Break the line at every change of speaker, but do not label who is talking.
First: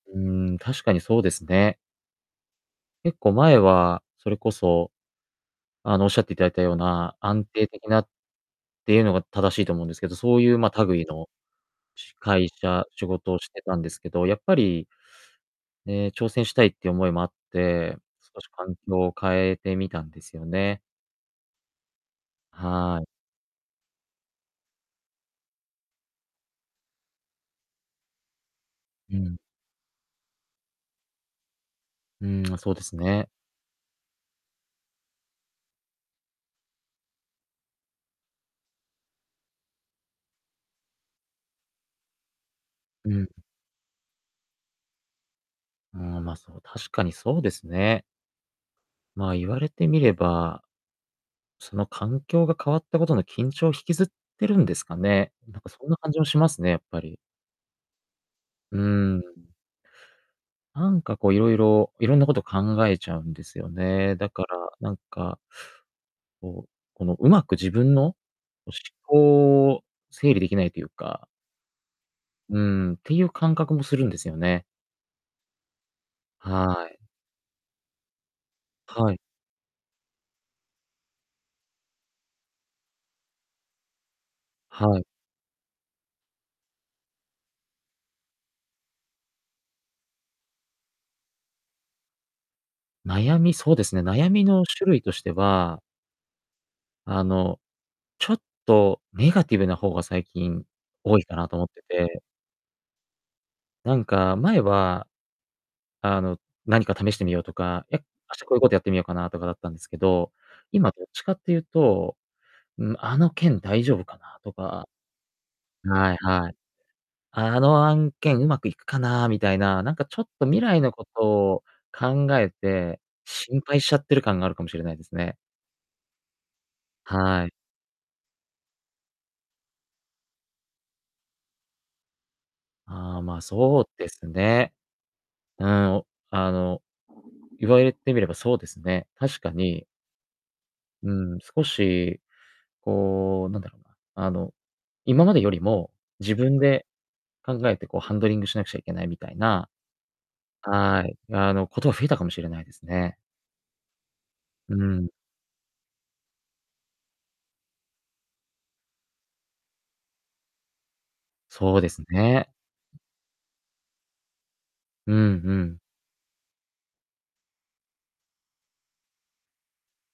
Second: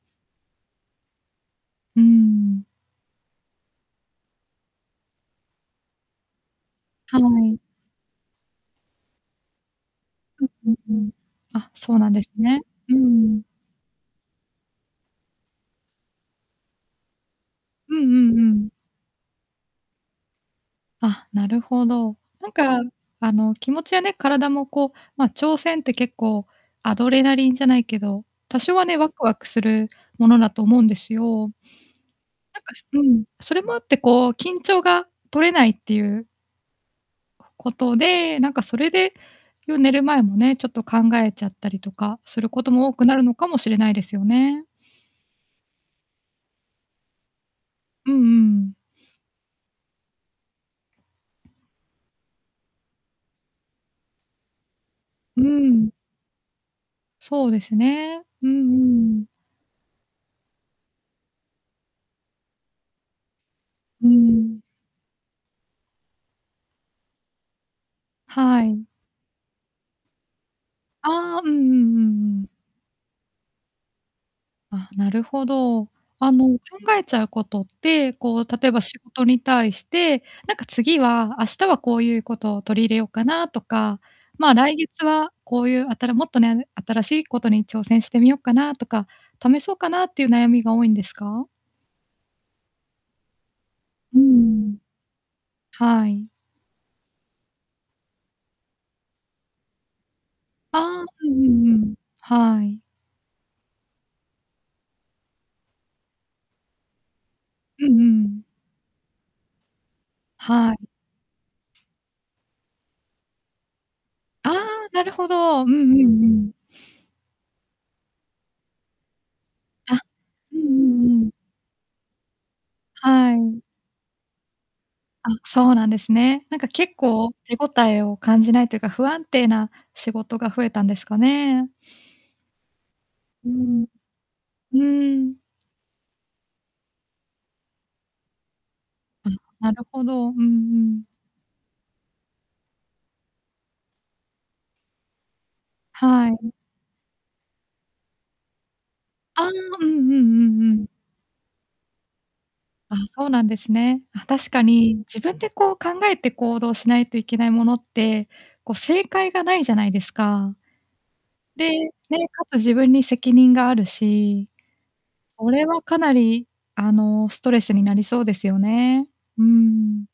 うーん、確かにそうですね。
うーん。
結構前はそれこそ、あの、おっしゃって頂いたような
は
安
い。
定的なっていうのが正しいと思うんですけど、そう
うん
いう、ま、
うん
類
うん。
の
あ、そうなん
し
です
会
ね。
社
うん
仕事
う
を
ん。
してたんですけど、やっぱりね、挑戦したいっていう思いもあっ
う
て、
んうん
少
う
し
ん。
環境を変えてみたんですよね。
あ、なるほど。なんか、
はい。
あの、気持ちやね、体も、こう、ま、挑戦って結構、アドレナリンじゃないけど、多少はね、ワ
う
クワ
ん。
クするものだと思うんですよ。
うーん、あ、
なん
そ
か、
うで
す
す
うん、
ね。
それもあって、こう緊張が取れないっていうことで、なんか、それで夜寝る前もね、ちょっと考えちゃったりとかすることも多く
う
なる
ん。
のかもしれないですよね。
うーん、ま、そう、確かにそうですね。
うんうんうん。
まあ、言われてみれば、その環境が変わったことの緊張、引きずってるんですかね。
うー
なんか、そん
ん。
な感じもしますね、やっぱり。
そうですね。うんう
う
んう
ー
ん。
ん。なんか、こう、色々色んな事考えちゃうんですよ
うー
ね。だか
ん。
ら、なんかこう、この、上手く自分の、
は
お、思
い。
考を整理できないというか
ああ、うんうんうんうん。
うーん、っていう感覚もするんですよね。
あ、なるほど。あの、考
はい。
えちゃうことって、こう、例えば仕
はい。
事に対して、なんか、次は、明日はこういうことを取り入れよっかなとか、ま、来
は
月
い。
はこういうあたらもっとね新しいことに挑戦してみよっかなとか、試そうかなっていう悩みが多いんですか？
悩み、そうですね、
うー
悩みの
ん。
種類としては
はい。
あの、ちょっとネガティブな方が最近
ああ、
多い
う
か
ん
な
う
と思って
んうん、
て
はい。
なんか、前は、あの、何か試してみようと
う
か、え、
ん
明
うん。
日こういうことやってみようかなとかだったんですけど、
はい。
今どっちかっていうと、ん、あの件大丈夫かな
あ
と
あ、
か
なるほど。うんう
はい
んう
は
ん。
い。あの案件上手くいくかなみたいな、何
あ。
かちょっと
うん
未来のこ
うん
と
うん。
を考えて、
は
心
い。
配しちゃってる感があるかもしれないです
あ、
ね。
そうなんですね。なんか結構
はい。
手ごたえを感じないというか、不安定な仕事が増えたんですかね。
ああ、ま、
うー
そ
ん。
うですね。
うーん。
うーん、おあの、言われてみればそうですね。
うん、
確か
なる
に
ほど。うんうん。
うん、少し、こう、なんだろうな、あの、今までよりも、
は
自
い。
分で考えて、こうハンドリングしなくちゃいけないみたい
ああ、
な
うんうんうんうん。
はい。あの、ことが増えたかもしれないです
あ、
ね。
そうなんですね。あ、確か
う
に、
ん。
自分で、こう、考えて行動しないといけないものって、こ、正解がないじゃないですか。で、
そうです
ね、か
ね。
つ自分に責任があるし。
うん
こ
う
れ
ん。
はかなり、あの、ストレスになりそうですよね。うーん。